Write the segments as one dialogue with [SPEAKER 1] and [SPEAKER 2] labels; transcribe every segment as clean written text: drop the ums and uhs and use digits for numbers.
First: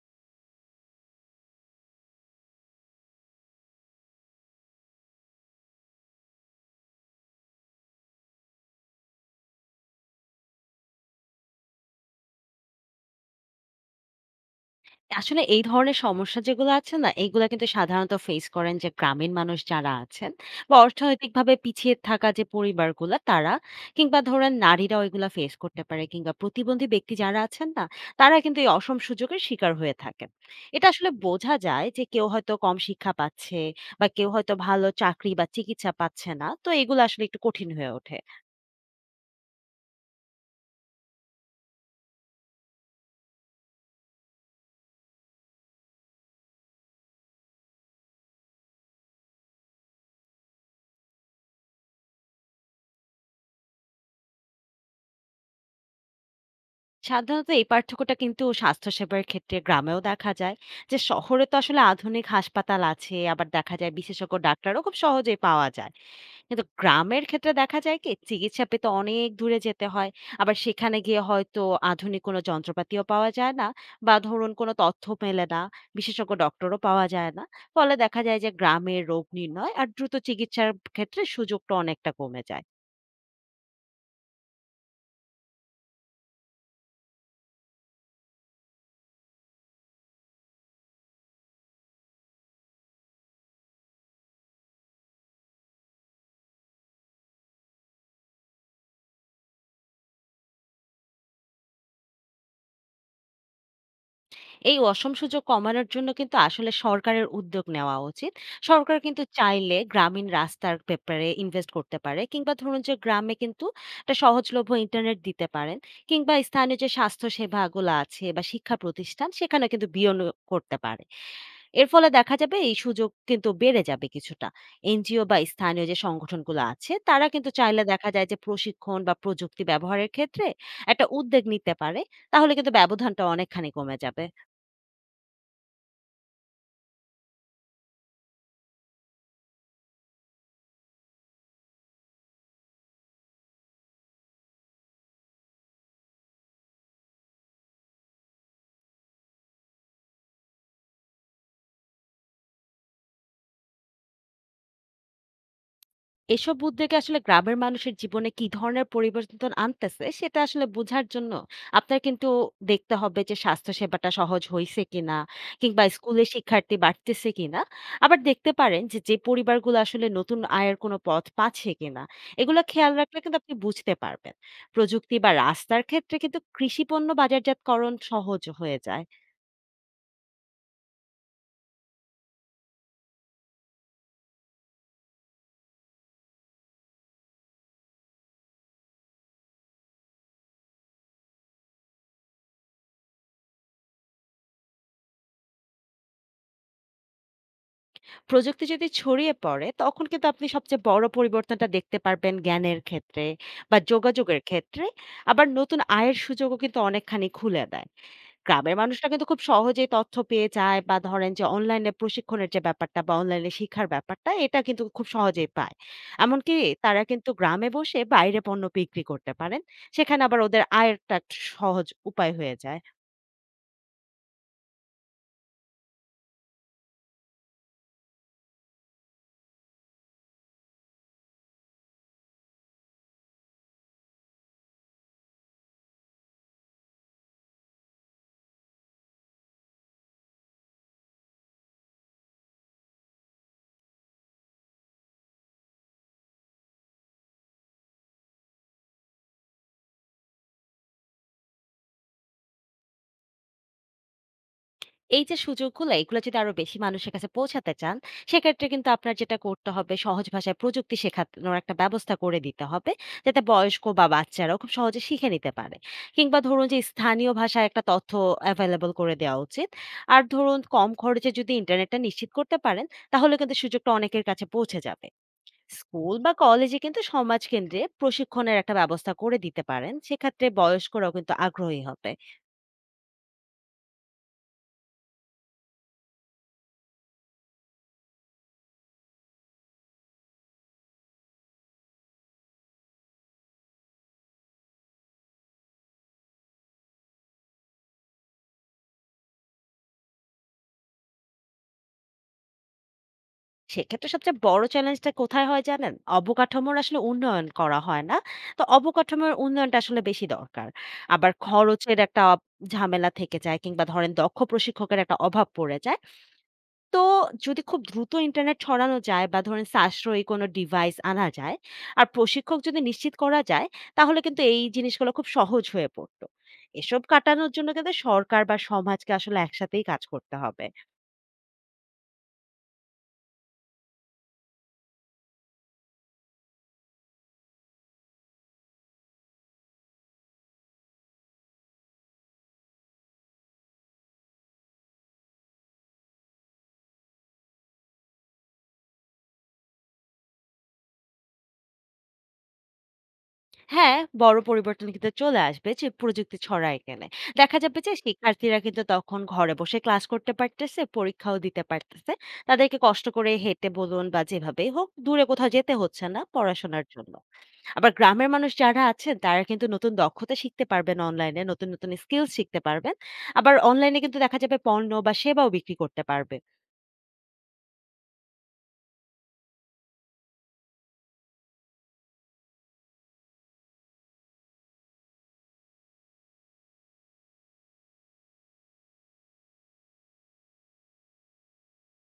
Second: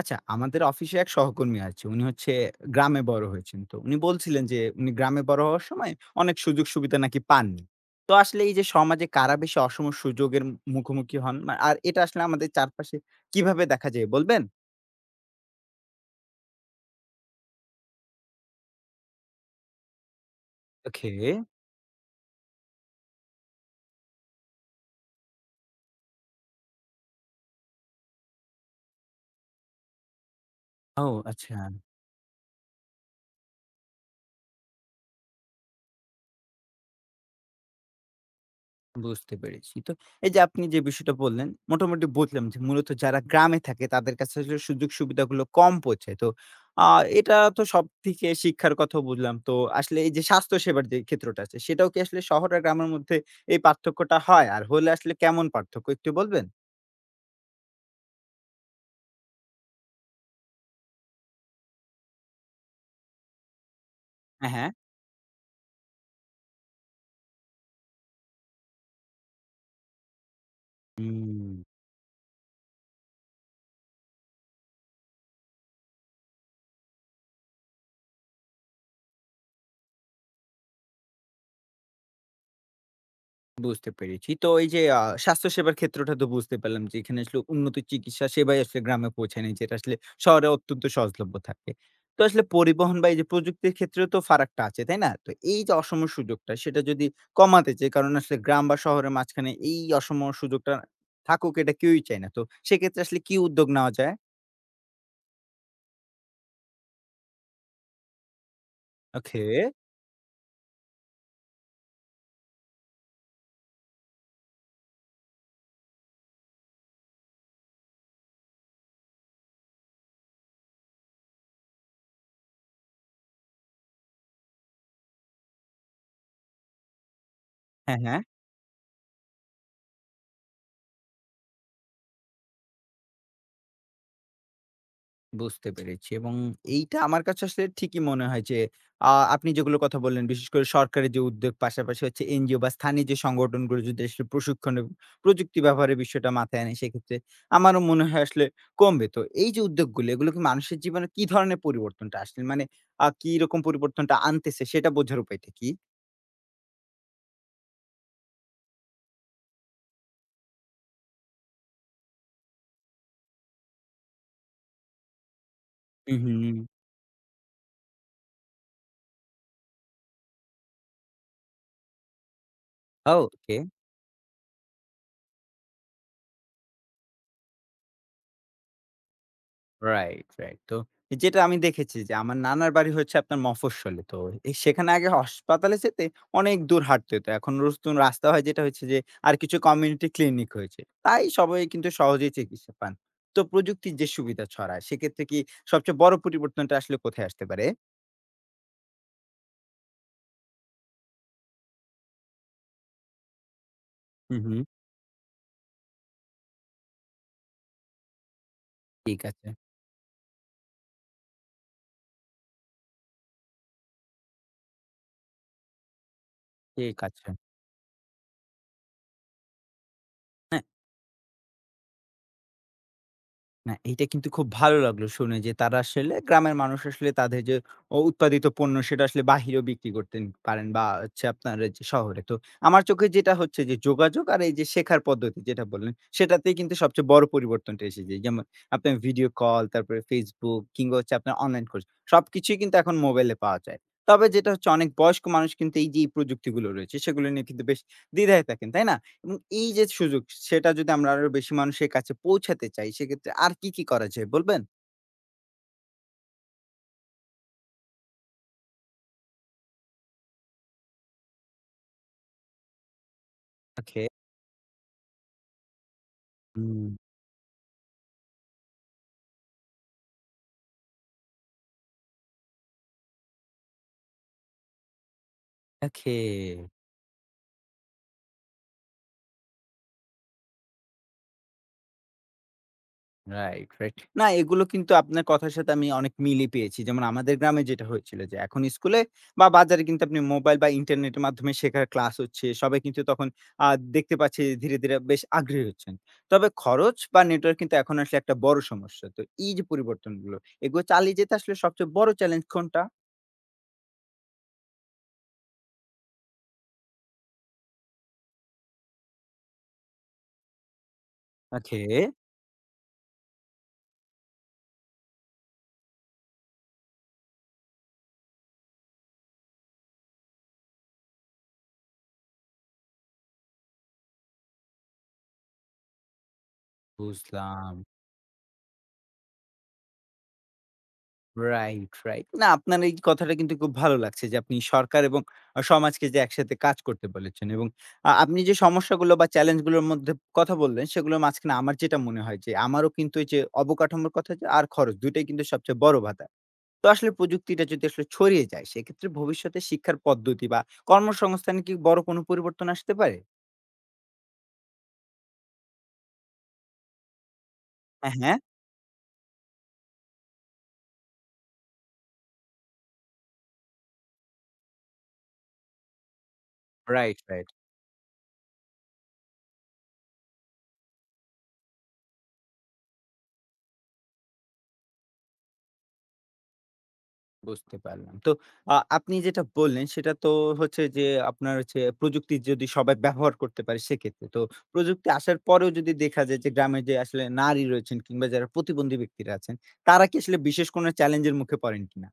[SPEAKER 1] আচ্ছা, আমাদের অফিসে এক সহকর্মী আছে। উনি হচ্ছে গ্রামে বড় হয়েছেন। তো উনি বলছিলেন যে উনি গ্রামে বড় হওয়ার সময় অনেক সুযোগ সুবিধা নাকি পাননি। তো আসলে এই যে সমাজে কারা বেশি অসম সুযোগের মুখোমুখি হন? আর এটা আসলে আমাদের চারপাশে কিভাবে দেখা যায় বলবেন?
[SPEAKER 2] আসলে এই ধরনের সমস্যা যেগুলো আছে না, এগুলা কিন্তু সাধারণত ফেস করেন যে গ্রামীণ মানুষ যারা আছেন বা
[SPEAKER 1] ওকে।
[SPEAKER 2] অর্থনৈতিকভাবে পিছিয়ে থাকা যে পরিবারগুলা তারা কিংবা ধরেন নারীরাও এগুলা ফেস করতে পারে কিংবা প্রতিবন্ধী ব্যক্তি যারা আছেন না, তারা কিন্তু এই অসম সুযোগের শিকার হয়ে থাকেন। এটা
[SPEAKER 1] ও
[SPEAKER 2] আসলে বোঝা
[SPEAKER 1] আচ্ছা।
[SPEAKER 2] যায় যে কেউ হয়তো কম শিক্ষা পাচ্ছে বা কেউ হয়তো ভালো চাকরি বা চিকিৎসা পাচ্ছে না। তো এগুলো আসলে একটু কঠিন হয়ে ওঠে।
[SPEAKER 1] বুঝতে পেরেছি। তো এই যে আপনি যে বিষয়টা বললেন, মোটামুটি বুঝলাম যে মূলত যারা গ্রামে থাকে তাদের কাছে আসলে সুযোগ সুবিধাগুলো কম পৌঁছায়। তো আ এটা তো সবথেকে শিক্ষার কথাও বুঝলাম। তো আসলে এই যে স্বাস্থ্যসেবার যে ক্ষেত্রটা আছে সেটাও কি আসলে শহর আর গ্রামের মধ্যে এই পার্থক্যটা হয়? আর হলে আসলে কেমন পার্থক্য একটু বলবেন?
[SPEAKER 2] সাধারণত এই পার্থক্যটা কিন্তু স্বাস্থ্যসেবার ক্ষেত্রে গ্রামেও দেখা যায় যে শহরে তো আসলে আধুনিক হাসপাতাল আছে, আবার দেখা যায় বিশেষজ্ঞ
[SPEAKER 1] হ্যাঁ, হ্যাঁ।
[SPEAKER 2] ডাক্তারও খুব সহজেই পাওয়া যায়। কিন্তু গ্রামের ক্ষেত্রে দেখা যায় কি চিকিৎসা পেতে অনেক দূরে যেতে হয়, আবার সেখানে গিয়ে
[SPEAKER 1] হুম।
[SPEAKER 2] হয়তো আধুনিক কোনো যন্ত্রপাতিও পাওয়া যায় না বা ধরুন কোনো তথ্য মেলে না, বিশেষজ্ঞ ডক্টরও পাওয়া যায় না। ফলে দেখা যায় যে গ্রামের রোগ নির্ণয় আর দ্রুত চিকিৎসার ক্ষেত্রে সুযোগটা অনেকটা কমে যায়।
[SPEAKER 1] বুঝতে পেরেছি। তো এই যে স্বাস্থ্যসেবার ক্ষেত্রটা তো বুঝতে পারলাম যে এখানে আসলে উন্নত চিকিৎসা সেবাই আসলে গ্রামে পৌঁছায়নি যেটা আসলে শহরে অত্যন্ত সহজলভ্য থাকে। তো আসলে পরিবহন বা এই যে প্রযুক্তির ক্ষেত্রেও তো ফারাকটা আছে, তাই না? তো এই যে অসম সুযোগটা সেটা যদি কমাতে চাই কারণ আসলে গ্রাম বা শহরের মাঝখানে এই অসম সুযোগটা থাকুক এটা কেউই চায় না। তো সেক্ষেত্রে আসলে কি উদ্যোগ নেওয়া যায়?
[SPEAKER 2] এই অসম সুযোগ কমানোর জন্য কিন্তু আসলে সরকারের উদ্যোগ নেওয়া উচিত। সরকার কিন্তু
[SPEAKER 1] ওকে।
[SPEAKER 2] চাইলে গ্রামীণ রাস্তার ব্যাপারে ইনভেস্ট করতে পারে কিংবা ধরুন যে গ্রামে কিন্তু একটা সহজলভ্য ইন্টারনেট দিতে পারেন কিংবা স্থানীয় যে স্বাস্থ্য সেবাগুলো আছে বা শিক্ষা প্রতিষ্ঠান সেখানে কিন্তু বিনিয়োগ করতে পারে। এর ফলে দেখা যাবে এই সুযোগ কিন্তু বেড়ে যাবে কিছুটা। এনজিও বা স্থানীয় যে সংগঠনগুলো আছে তারা কিন্তু চাইলে
[SPEAKER 1] হ্যাঁ,
[SPEAKER 2] দেখা
[SPEAKER 1] হ্যাঁ।
[SPEAKER 2] যায় যে প্রশিক্ষণ বা প্রযুক্তি ব্যবহারের ক্ষেত্রে একটা উদ্যোগ নিতে পারে। তাহলে কিন্তু ব্যবধানটা অনেকখানি কমে যাবে।
[SPEAKER 1] বুঝতে পেরেছি এবং এইটা আমার কাছে আসলে ঠিকই মনে হয় যে আপনি যেগুলো কথা বললেন বিশেষ করে সরকারের যে উদ্যোগ পাশাপাশি হচ্ছে এনজিও বা স্থানীয় যে সংগঠনগুলো যদি আসলে প্রশিক্ষণ এবং প্রযুক্তি ব্যবহারের বিষয়টা মাথায় আনে সেক্ষেত্রে আমারও মনে হয় আসলে কমবে। তো এই যে উদ্যোগগুলো এগুলো কি মানুষের জীবনে কি ধরনের পরিবর্তনটা আসলে মানে কি রকম পরিবর্তনটা আনতেছে সেটা বোঝার উপায়টা কি?
[SPEAKER 2] এসব উদ্যোগে আসলে গ্রামের মানুষের জীবনে কি ধরনের পরিবর্তন আনতেছে সেটা আসলে বোঝার জন্য আপনার কিন্তু দেখতে হবে যে স্বাস্থ্যসেবাটা সহজ হয়েছে কিনা কিংবা
[SPEAKER 1] হু,
[SPEAKER 2] স্কুলে
[SPEAKER 1] হু।
[SPEAKER 2] শিক্ষার্থী বাড়তেছে কিনা, আবার দেখতে পারেন যে যে পরিবারগুলো আসলে নতুন আয়ের কোনো পথ পাচ্ছে কিনা। এগুলো খেয়াল রাখলে কিন্তু আপনি
[SPEAKER 1] ওকে।
[SPEAKER 2] বুঝতে পারবেন। প্রযুক্তি বা রাস্তার ক্ষেত্রে কিন্তু কৃষি পণ্য বাজারজাতকরণ সহজ হয়ে যায়।
[SPEAKER 1] Right, right. তো যেটা আমি দেখেছি যে আমার নানার বাড়ি হচ্ছে আপনার মফস্বলে। তো সেখানে আগে হাসপাতালে যেতে অনেক দূর হাঁটতে হতো। এখন নতুন রাস্তা হয় যেটা হচ্ছে যে আর কিছু কমিউনিটি ক্লিনিক হয়েছে। তাই সবাই কিন্তু সহজেই চিকিৎসা পান। তো প্রযুক্তির যে সুবিধা ছড়ায় সেক্ষেত্রে কি সবচেয়ে বড় পরিবর্তনটা আসলে কোথায় আসতে পারে?
[SPEAKER 2] প্রযুক্তি যদি ছড়িয়ে পড়ে, তখন কিন্তু আপনি সবচেয়ে বড় পরিবর্তনটা দেখতে পারবেন জ্ঞানের ক্ষেত্রে বা
[SPEAKER 1] হুম,
[SPEAKER 2] যোগাযোগের
[SPEAKER 1] হুম।
[SPEAKER 2] ক্ষেত্রে। আবার নতুন আয়ের সুযোগও কিন্তু অনেকখানি খুলে দেয়। গ্রামের মানুষরা
[SPEAKER 1] ঠিক
[SPEAKER 2] কিন্তু খুব
[SPEAKER 1] আছে,
[SPEAKER 2] সহজেই তথ্য পেয়ে যায় বা ধরেন যে অনলাইনে প্রশিক্ষণের যে ব্যাপারটা বা অনলাইনে শিক্ষার ব্যাপারটা, এটা কিন্তু খুব সহজেই পায়। এমনকি
[SPEAKER 1] ঠিক
[SPEAKER 2] তারা
[SPEAKER 1] আছে।
[SPEAKER 2] কিন্তু
[SPEAKER 1] হ্যাঁ।
[SPEAKER 2] গ্রামে বসে বাইরে পণ্য বিক্রি করতে পারেন। সেখানে আবার ওদের আয়েরটা একটা সহজ উপায় হয়ে যায়।
[SPEAKER 1] না, এইটা কিন্তু খুব ভালো লাগলো শুনে যে তারা আসলে গ্রামের মানুষ আসলে তাদের যে উৎপাদিত পণ্য সেটা আসলে বাহিরেও বিক্রি করতে পারেন বা হচ্ছে আপনার এই যে শহরে। তো আমার চোখে যেটা হচ্ছে যে যোগাযোগ আর এই যে শেখার পদ্ধতি যেটা বললেন, সেটাতেই কিন্তু সবচেয়ে বড় পরিবর্তনটা এসে যায়। যেমন আপনার ভিডিও কল, তারপরে Facebook কিংবা হচ্ছে আপনার অনলাইন কোর্স সবকিছুই কিন্তু এখন মোবাইলে পাওয়া যায়। তবে যেটা হচ্ছে অনেক বয়স্ক মানুষ কিন্তু এই যে এই প্রযুক্তিগুলো রয়েছে সেগুলো নিয়ে কিন্তু বেশ দ্বিধায় থাকেন, তাই না? এবং এই যে সুযোগ সেটা যদি আমরা আরো বেশি মানুষের কাছে পৌঁছাতে চাই সেক্ষেত্রে আর কি, কি করা যায় বলবেন?
[SPEAKER 2] এই যে সুযোগগুলো, এগুলো যদি আরো বেশি মানুষের কাছে পৌঁছাতে চান, সেক্ষেত্রে কিন্তু আপনার যেটা করতে হবে সহজ ভাষায় প্রযুক্তি শেখানোর একটা ব্যবস্থা করে দিতে হবে। যাতে বয়স্ক
[SPEAKER 1] ওকে।
[SPEAKER 2] বা বাচ্চারাও খুব সহজে শিখে নিতে পারে। কিংবা ধরুন যে
[SPEAKER 1] হুম,
[SPEAKER 2] স্থানীয় ভাষায় একটা তথ্য এভেইলেবল করে দেওয়া উচিত। আর ধরুন কম খরচে যদি ইন্টারনেটটা নিশ্চিত করতে পারেন, তাহলে কিন্তু সুযোগটা অনেকের কাছে পৌঁছে যাবে।
[SPEAKER 1] ওকে।
[SPEAKER 2] স্কুল বা কলেজে কিন্তু সমাজ কেন্দ্রে প্রশিক্ষণের একটা ব্যবস্থা করে দিতে পারেন। সেক্ষেত্রে বয়স্করাও কিন্তু আগ্রহী হবে।
[SPEAKER 1] Right, right. না এগুলো কিন্তু আপনার কথার সাথে আমি অনেক মিলই পেয়েছি। যেমন আমাদের গ্রামে যেটা হয়েছিল যে এখন স্কুলে বা বাজারে কিন্তু আপনি মোবাইল বা ইন্টারনেটের মাধ্যমে শেখার ক্লাস হচ্ছে। সবাই কিন্তু তখন আ দেখতে পাচ্ছে যে ধীরে, ধীরে বেশ আগ্রহী হচ্ছেন। তবে খরচ বা নেটওয়ার্ক কিন্তু এখন আসলে একটা বড় সমস্যা। তো এই যে পরিবর্তনগুলো এগুলো চালিয়ে যেতে আসলে সবচেয়ে বড় চ্যালেঞ্জ কোনটা?
[SPEAKER 2] সেক্ষেত্রে সবচেয়ে বড় চ্যালেঞ্জটা কোথায় হয় জানেন? অবকাঠামোর আসলে উন্নয়ন করা হয় না। তো অবকাঠামোর উন্নয়নটা আসলে বেশি দরকার। আবার
[SPEAKER 1] ওকে,
[SPEAKER 2] খরচের একটা ঝামেলা থেকে যায় কিংবা ধরেন দক্ষ প্রশিক্ষকের একটা অভাব পড়ে যায়। তো যদি খুব দ্রুত ইন্টারনেট ছড়ানো যায় বা ধরেন সাশ্রয়ী কোনো ডিভাইস আনা যায় আর প্রশিক্ষক যদি নিশ্চিত করা যায়, তাহলে কিন্তু এই জিনিসগুলো খুব সহজ হয়ে পড়তো। এসব কাটানোর জন্য
[SPEAKER 1] বুঝলাম।
[SPEAKER 2] কিন্তু সরকার বা সমাজকে আসলে একসাথেই কাজ করতে হবে।
[SPEAKER 1] Right, right. না আপনার এই কথাটা কিন্তু খুব ভালো লাগছে যে আপনি সরকার এবং সমাজকে যে একসাথে কাজ করতে বলেছেন এবং আপনি যে সমস্যাগুলো বা চ্যালেঞ্জ গুলোর মধ্যে কথা বললেন সেগুলোর মাঝখানে আমার যেটা মনে হয় যে আমারও কিন্তু এই যে অবকাঠামোর কথা যে আর খরচ ২টাই টাই কিন্তু সবচেয়ে বড় বাধা। তো আসলে প্রযুক্তিটা যদি আসলে ছড়িয়ে যায় সেক্ষেত্রে ভবিষ্যতে শিক্ষার পদ্ধতি বা কর্মসংস্থানে কি বড় কোনো পরিবর্তন আসতে পারে?
[SPEAKER 2] হ্যাঁ, বড় পরিবর্তন কিন্তু চলে আসবে যে প্রযুক্তি ছড়ায় গেলে। দেখা যাবে যে
[SPEAKER 1] হ্যাঁ, হ্যাঁ।
[SPEAKER 2] শিক্ষার্থীরা কিন্তু তখন ঘরে বসে ক্লাস করতে পারতেছে, পরীক্ষাও দিতে পারতেছে। তাদেরকে কষ্ট করে হেঁটে বলুন বা যেভাবেই হোক দূরে কোথাও যেতে হচ্ছে না পড়াশোনার জন্য।
[SPEAKER 1] Right, right.
[SPEAKER 2] আবার গ্রামের মানুষ যারা আছেন তারা কিন্তু নতুন দক্ষতা শিখতে পারবেন অনলাইনে, নতুন স্কিলস শিখতে পারবেন। আবার অনলাইনে কিন্তু দেখা যাবে পণ্য বা সেবাও বিক্রি করতে পারবে।
[SPEAKER 1] বুঝতে পারলাম। তো আপনি যেটা বললেন সেটা তো হচ্ছে যে আপনার হচ্ছে প্রযুক্তি যদি সবাই ব্যবহার করতে পারে সেক্ষেত্রে। তো প্রযুক্তি আসার পরেও যদি দেখা যায় যে গ্রামের যে আসলে নারী রয়েছেন কিংবা যারা প্রতিবন্ধী ব্যক্তিরা আছেন তারা কি আসলে বিশেষ কোনো চ্যালেঞ্জের মুখে পড়েন কিনা?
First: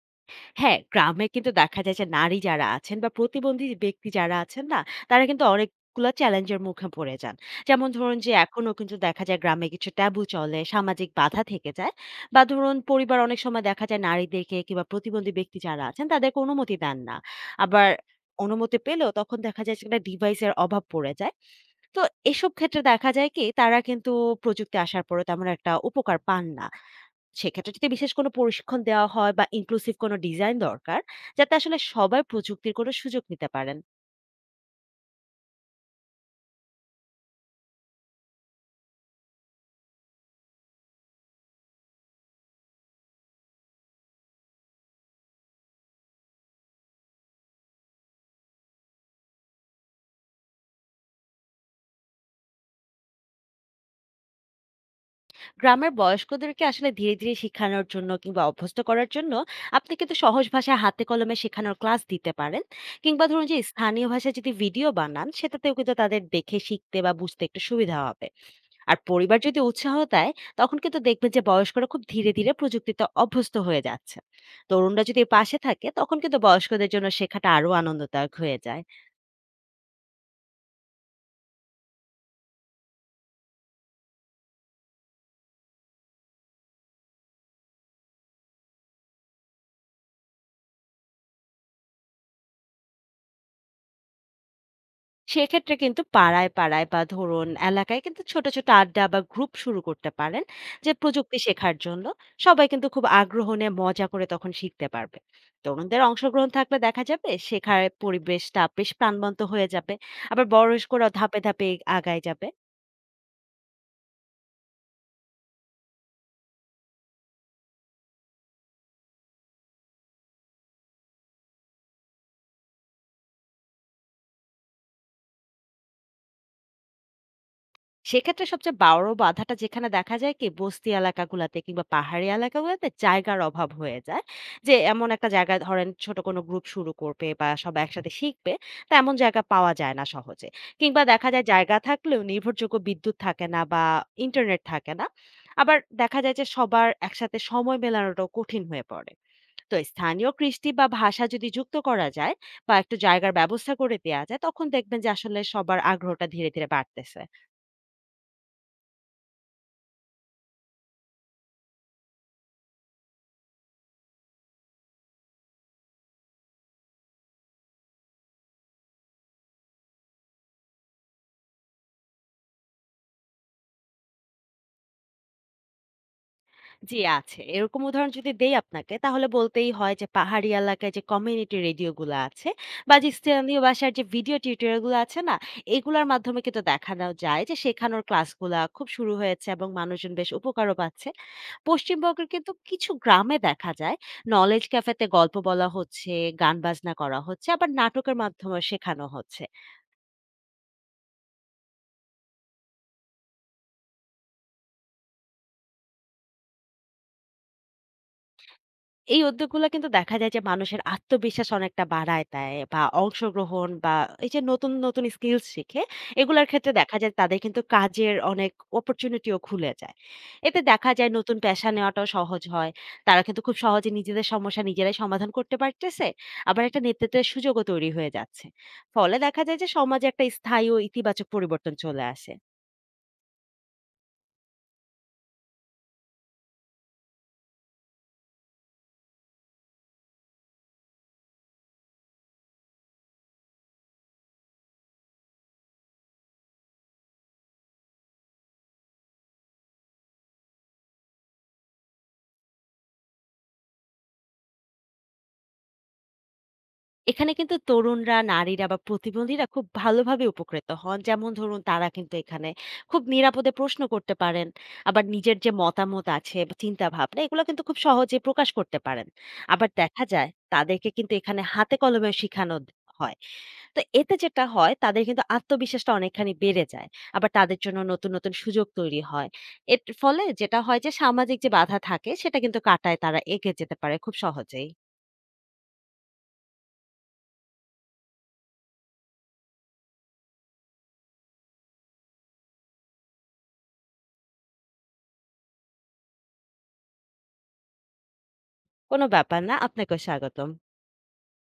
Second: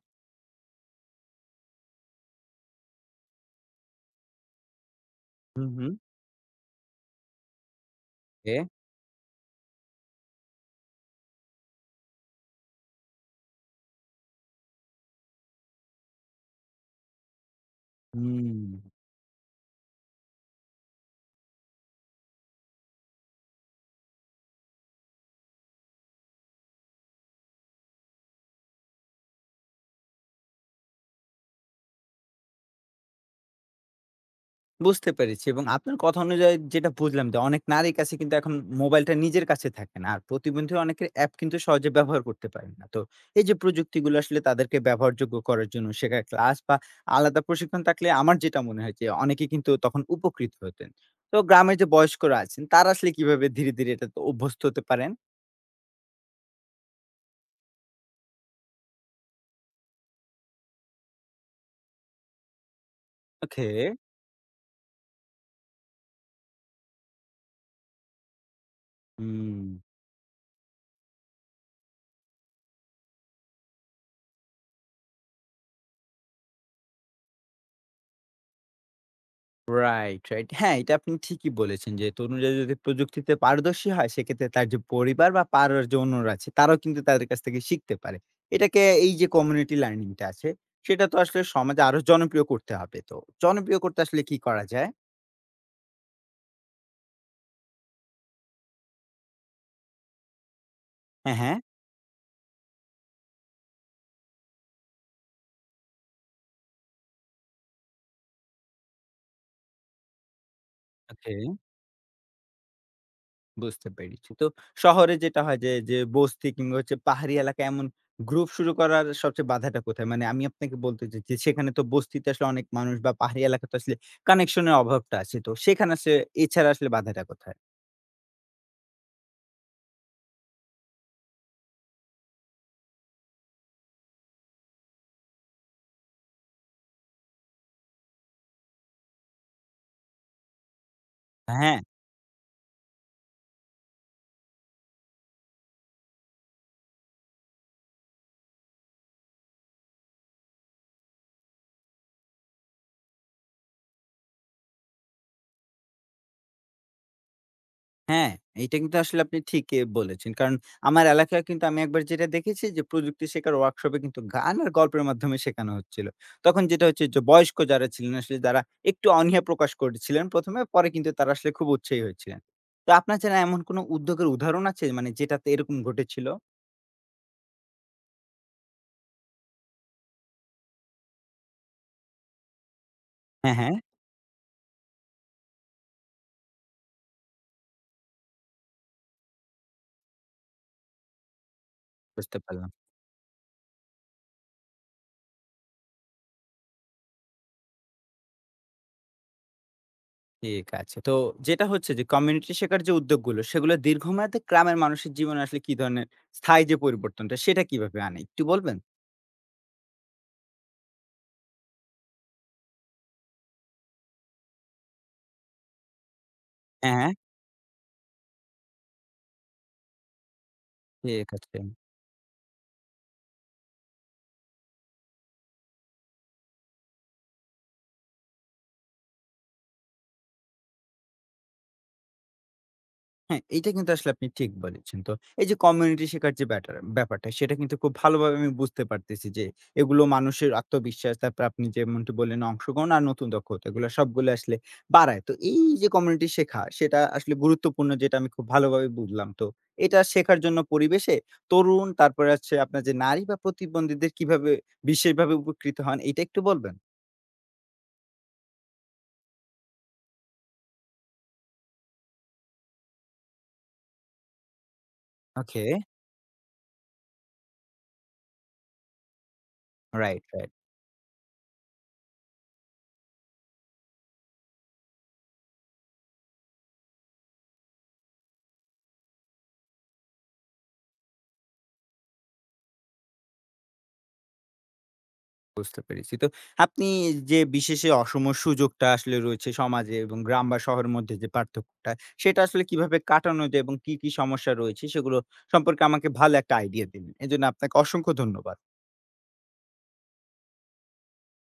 [SPEAKER 2] হ্যাঁ, গ্রামে কিন্তু দেখা যায় যে নারী যারা আছেন বা প্রতিবন্ধী ব্যক্তি যারা আছেন না, তারা কিন্তু
[SPEAKER 1] হুম, হুম।
[SPEAKER 2] অনেকগুলা চ্যালেঞ্জের মুখে পড়ে যান। যেমন ধরুন যে
[SPEAKER 1] এ
[SPEAKER 2] এখনো কিন্তু দেখা যায় গ্রামে কিছু ট্যাবু চলে, সামাজিক বাধা থেকে যায়। বা ধরুন পরিবার অনেক সময় দেখা যায় নারীদেরকে কিংবা প্রতিবন্ধী ব্যক্তি যারা আছেন তাদেরকে অনুমতি দেন না। আবার
[SPEAKER 1] হুম।
[SPEAKER 2] অনুমতি পেলেও তখন দেখা যায় সেখানে ডিভাইসের অভাব পড়ে যায়। তো এসব ক্ষেত্রে দেখা যায় কি তারা কিন্তু প্রযুক্তি আসার পরেও তেমন একটা উপকার পান না। সেক্ষেত্রে যদি বিশেষ কোনো প্রশিক্ষণ দেওয়া হয় বা ইনক্লুসিভ কোনো ডিজাইন দরকার যাতে আসলে সবাই প্রযুক্তির কোনো সুযোগ নিতে পারেন।
[SPEAKER 1] বুঝতে পেরেছি এবং আপনার কথা অনুযায়ী যেটা বুঝলাম যে অনেক নারীর কাছে কিন্তু এখন মোবাইলটা নিজের কাছে থাকে না আর প্রতিবন্ধী অনেকের অ্যাপ কিন্তু সহজে ব্যবহার করতে পারেন না তো এই যে প্রযুক্তিগুলো আসলে তাদেরকে ব্যবহারযোগ্য করার জন্য শেখার ক্লাস বা আলাদা প্রশিক্ষণ থাকলে আমার যেটা মনে হয় যে অনেকে কিন্তু তখন উপকৃত হতেন তো গ্রামের যে বয়স্করা আছেন তারা আসলে কিভাবে ধীরে ধীরে এটা অভ্যস্ত হতে পারেন
[SPEAKER 2] গ্রামের বয়স্কদেরকে আসলে ধীরে ধীরে শেখানোর জন্য কিংবা অভ্যস্ত করার জন্য আপনি কিন্তু সহজ ভাষায় হাতে কলমে শেখানোর ক্লাস দিতে পারেন কিংবা ধরুন যে
[SPEAKER 1] ওকে
[SPEAKER 2] স্থানীয় ভাষায় যদি ভিডিও বানান সেটাতেও কিন্তু তাদের দেখে শিখতে বা বুঝতে একটু সুবিধা হবে। আর পরিবার
[SPEAKER 1] হুম
[SPEAKER 2] যদি উৎসাহ দেয়, তখন কিন্তু দেখবেন যে বয়স্করা খুব ধীরে ধীরে প্রযুক্তিতে অভ্যস্ত হয়ে যাচ্ছে। তরুণরা যদি পাশে থাকে তখন কিন্তু বয়স্কদের জন্য শেখাটা আরো আনন্দদায়ক হয়ে যায়।
[SPEAKER 1] Right, right. হ্যাঁ, এটা আপনি ঠিকই বলেছেন যে তরুণরা যদি প্রযুক্তিতে পারদর্শী হয় সেক্ষেত্রে তার যে পরিবার বা পাড়ার যে অন্যরা আছে তারাও কিন্তু তাদের কাছ থেকে শিখতে পারে। এটাকে এই যে কমিউনিটি লার্নিং টা আছে সেটা তো আসলে সমাজে আরো জনপ্রিয় করতে হবে। তো জনপ্রিয় করতে আসলে কি করা যায়?
[SPEAKER 2] সেক্ষেত্রে কিন্তু পাড়ায়, পাড়ায় বা ধরুন এলাকায় কিন্তু ছোট, ছোট আড্ডা বা গ্রুপ শুরু করতে পারেন। যে প্রযুক্তি
[SPEAKER 1] হ্যাঁ, হ্যাঁ।
[SPEAKER 2] শেখার জন্য সবাই কিন্তু খুব আগ্রহ নিয়ে মজা করে তখন শিখতে পারবে। তরুণদের অংশগ্রহণ থাকলে দেখা যাবে শেখার পরিবেশটা বেশ প্রাণবন্ত হয়ে যাবে। আবার বয়স্করাও
[SPEAKER 1] ওকে।
[SPEAKER 2] ধাপে, ধাপে আগায় যাবে।
[SPEAKER 1] বুঝতে পেরেছি। তো শহরে যেটা হয় যে, যে বস্তি কিংবা হচ্ছে পাহাড়ি এলাকায় এমন গ্রুপ শুরু করার সবচেয়ে বাধাটা কোথায়? মানে আমি আপনাকে বলতে চাইছি যে সেখানে তো বস্তিতে আসলে অনেক মানুষ বা পাহাড়ি এলাকাতে আসলে কানেকশন এর অভাবটা আছে। তো সেখানে আসলে এছাড়া আসলে বাধাটা কোথায়?
[SPEAKER 2] সেক্ষেত্রে সবচেয়ে বড় বাধাটা যেখানে দেখা যায় কি বস্তি এলাকাগুলাতে কিংবা পাহাড়ি এলাকাগুলোতে জায়গার অভাব হয়ে যায়, যে এমন একটা জায়গা ধরেন ছোট কোনো গ্রুপ শুরু করবে বা সবাই একসাথে শিখবে, তা এমন জায়গা পাওয়া যায় না সহজে। কিংবা দেখা যায় জায়গা
[SPEAKER 1] হ্যাঁ।
[SPEAKER 2] থাকলেও নির্ভরযোগ্য বিদ্যুৎ থাকে না বা ইন্টারনেট থাকে না। আবার দেখা যায় যে সবার একসাথে সময় মেলানোটাও কঠিন হয়ে পড়ে। তো স্থানীয় কৃষ্টি বা ভাষা যদি যুক্ত করা যায় বা একটু জায়গার ব্যবস্থা করে দেওয়া যায়, তখন দেখবেন যে আসলে সবার আগ্রহটা ধীরে ধীরে বাড়তেছে।
[SPEAKER 1] হ্যাঁ, এইটা কিন্তু আসলে আপনি ঠিকই বলেছেন। কারণ আমার এলাকায় কিন্তু আমি একবার যেটা দেখেছি যে প্রযুক্তি শেখার ওয়ার্কশপে কিন্তু গান আর গল্পের মাধ্যমে শেখানো হচ্ছিল। তখন যেটা হচ্ছে যে বয়স্ক যারা ছিলেন আসলে যারা একটু অনীহা প্রকাশ করেছিলেন ১ম এ, পরে কিন্তু তারা আসলে খুব উৎসাহী হয়েছিলেন। তো আপনার জানা এমন কোন উদ্যোগের উদাহরণ আছে মানে যেটাতে এরকম ঘটেছিল?
[SPEAKER 2] জি আছে। এরকম উদাহরণ যদি দেই আপনাকে তাহলে বলতেই হয় যে পাহাড়ি এলাকায় যে কমিউনিটি রেডিও গুলো আছে বা যে
[SPEAKER 1] হ্যাঁ,
[SPEAKER 2] স্থানীয়
[SPEAKER 1] হ্যাঁ,
[SPEAKER 2] ভাষার যে ভিডিও টিউটোরিয়াল গুলো আছে না, এগুলোর মাধ্যমে কিন্তু দেখানো যায় যে শেখানোর ক্লাসগুলা খুব শুরু হয়েছে এবং মানুষজন বেশ উপকারও পাচ্ছে। পশ্চিমবঙ্গের
[SPEAKER 1] বুঝতে
[SPEAKER 2] কিন্তু
[SPEAKER 1] পারলাম।
[SPEAKER 2] কিছু গ্রামে দেখা যায় নলেজ ক্যাফেতে গল্প বলা হচ্ছে, গান বাজনা করা হচ্ছে, আবার নাটকের মাধ্যমে শেখানো হচ্ছে।
[SPEAKER 1] ঠিক আছে। তো যেটা হচ্ছে যে কমিউনিটি শেখার যে উদ্যোগগুলো সেগুলো দীর্ঘমেয়াদে গ্রামের মানুষের জীবনে আসলে কি ধরনের স্থায়ী যে পরিবর্তনটা সেটা কিভাবে আনে একটু বলবেন?
[SPEAKER 2] এই উদ্যোগগুলো কিন্তু দেখা যায় যে মানুষের আত্মবিশ্বাস অনেকটা বাড়ায় দেয় বা অংশগ্রহণ বা এই যে নতুন নতুন স্কিল শিখে এগুলোর ক্ষেত্রে
[SPEAKER 1] হ্যাঁ,
[SPEAKER 2] দেখা যায়
[SPEAKER 1] হ্যাঁ,
[SPEAKER 2] তাদের কিন্তু কাজের অনেক অপরচুনিটিও খুলে যায়। এতে দেখা যায়
[SPEAKER 1] ঠিক
[SPEAKER 2] নতুন
[SPEAKER 1] আছে।
[SPEAKER 2] পেশা নেওয়াটাও সহজ হয়। তারা কিন্তু খুব সহজে নিজেদের সমস্যা নিজেরাই সমাধান করতে পারতেছে। আবার একটা নেতৃত্বের সুযোগও তৈরি হয়ে যাচ্ছে। ফলে দেখা যায় যে সমাজে একটা স্থায়ী ও ইতিবাচক পরিবর্তন চলে আসে।
[SPEAKER 1] হ্যাঁ, এইটা কিন্তু আসলে আপনি ঠিক বলেছেন। তো এই যে কমিউনিটি শেখার যে ব্যাটার ব্যাপারটা সেটা কিন্তু খুব ভালোভাবে আমি বুঝতে পারতেছি যে এগুলো মানুষের আত্মবিশ্বাস, তারপর আপনি যেমনটি বললেন অংশগ্রহণ আর নতুন দক্ষতা এগুলো সবগুলো আসলে বাড়ায়। তো এই যে কমিউনিটি শেখা সেটা আসলে গুরুত্বপূর্ণ যেটা আমি খুব ভালোভাবে বুঝলাম। তো এটা শেখার জন্য পরিবেশে তরুণ তারপরে হচ্ছে আপনার যে নারী বা প্রতিবন্ধীদের কিভাবে বিশেষভাবে উপকৃত হন এটা একটু বলবেন?
[SPEAKER 2] এখানে কিন্তু তরুণরা, নারীরা বা প্রতিবন্ধীরা খুব ভালোভাবে উপকৃত হন। যেমন ধরুন তারা কিন্তু এখানে খুব নিরাপদে প্রশ্ন করতে পারেন। আবার নিজের যে
[SPEAKER 1] ওকে,
[SPEAKER 2] মতামত আছে বা চিন্তা ভাবনা এগুলো কিন্তু খুব সহজে প্রকাশ করতে পারেন। আবার দেখা
[SPEAKER 1] রাইট,
[SPEAKER 2] যায়
[SPEAKER 1] রাইট।
[SPEAKER 2] তাদেরকে কিন্তু এখানে হাতে কলমে শিখানো দ হয়। তো এতে যেটা হয় তাদের কিন্তু আত্মবিশ্বাসটা অনেকখানি বেড়ে যায়। আবার তাদের জন্য নতুন সুযোগ তৈরি হয়। এর ফলে যেটা হয় যে সামাজিক যে বাধা থাকে সেটা কিন্তু কাটায় তারা এগিয়ে যেতে পারে খুব সহজেই।
[SPEAKER 1] বুঝতে পেরেছি। তো আপনি যে বিশেষ এই অসম সুযোগটা আসলে রয়েছে সমাজে এবং গ্রাম বা শহরের মধ্যে যে পার্থক্যটা, সেটা আসলে কিভাবে কাটানো যায় এবং কি, কি সমস্যা রয়েছে সেগুলো সম্পর্কে আমাকে ভালো একটা আইডিয়া দিলেন। এজন্য আপনাকে অসংখ্য ধন্যবাদ।
[SPEAKER 2] কোনো ব্যাপার না। আপনাকেও স্বাগতম।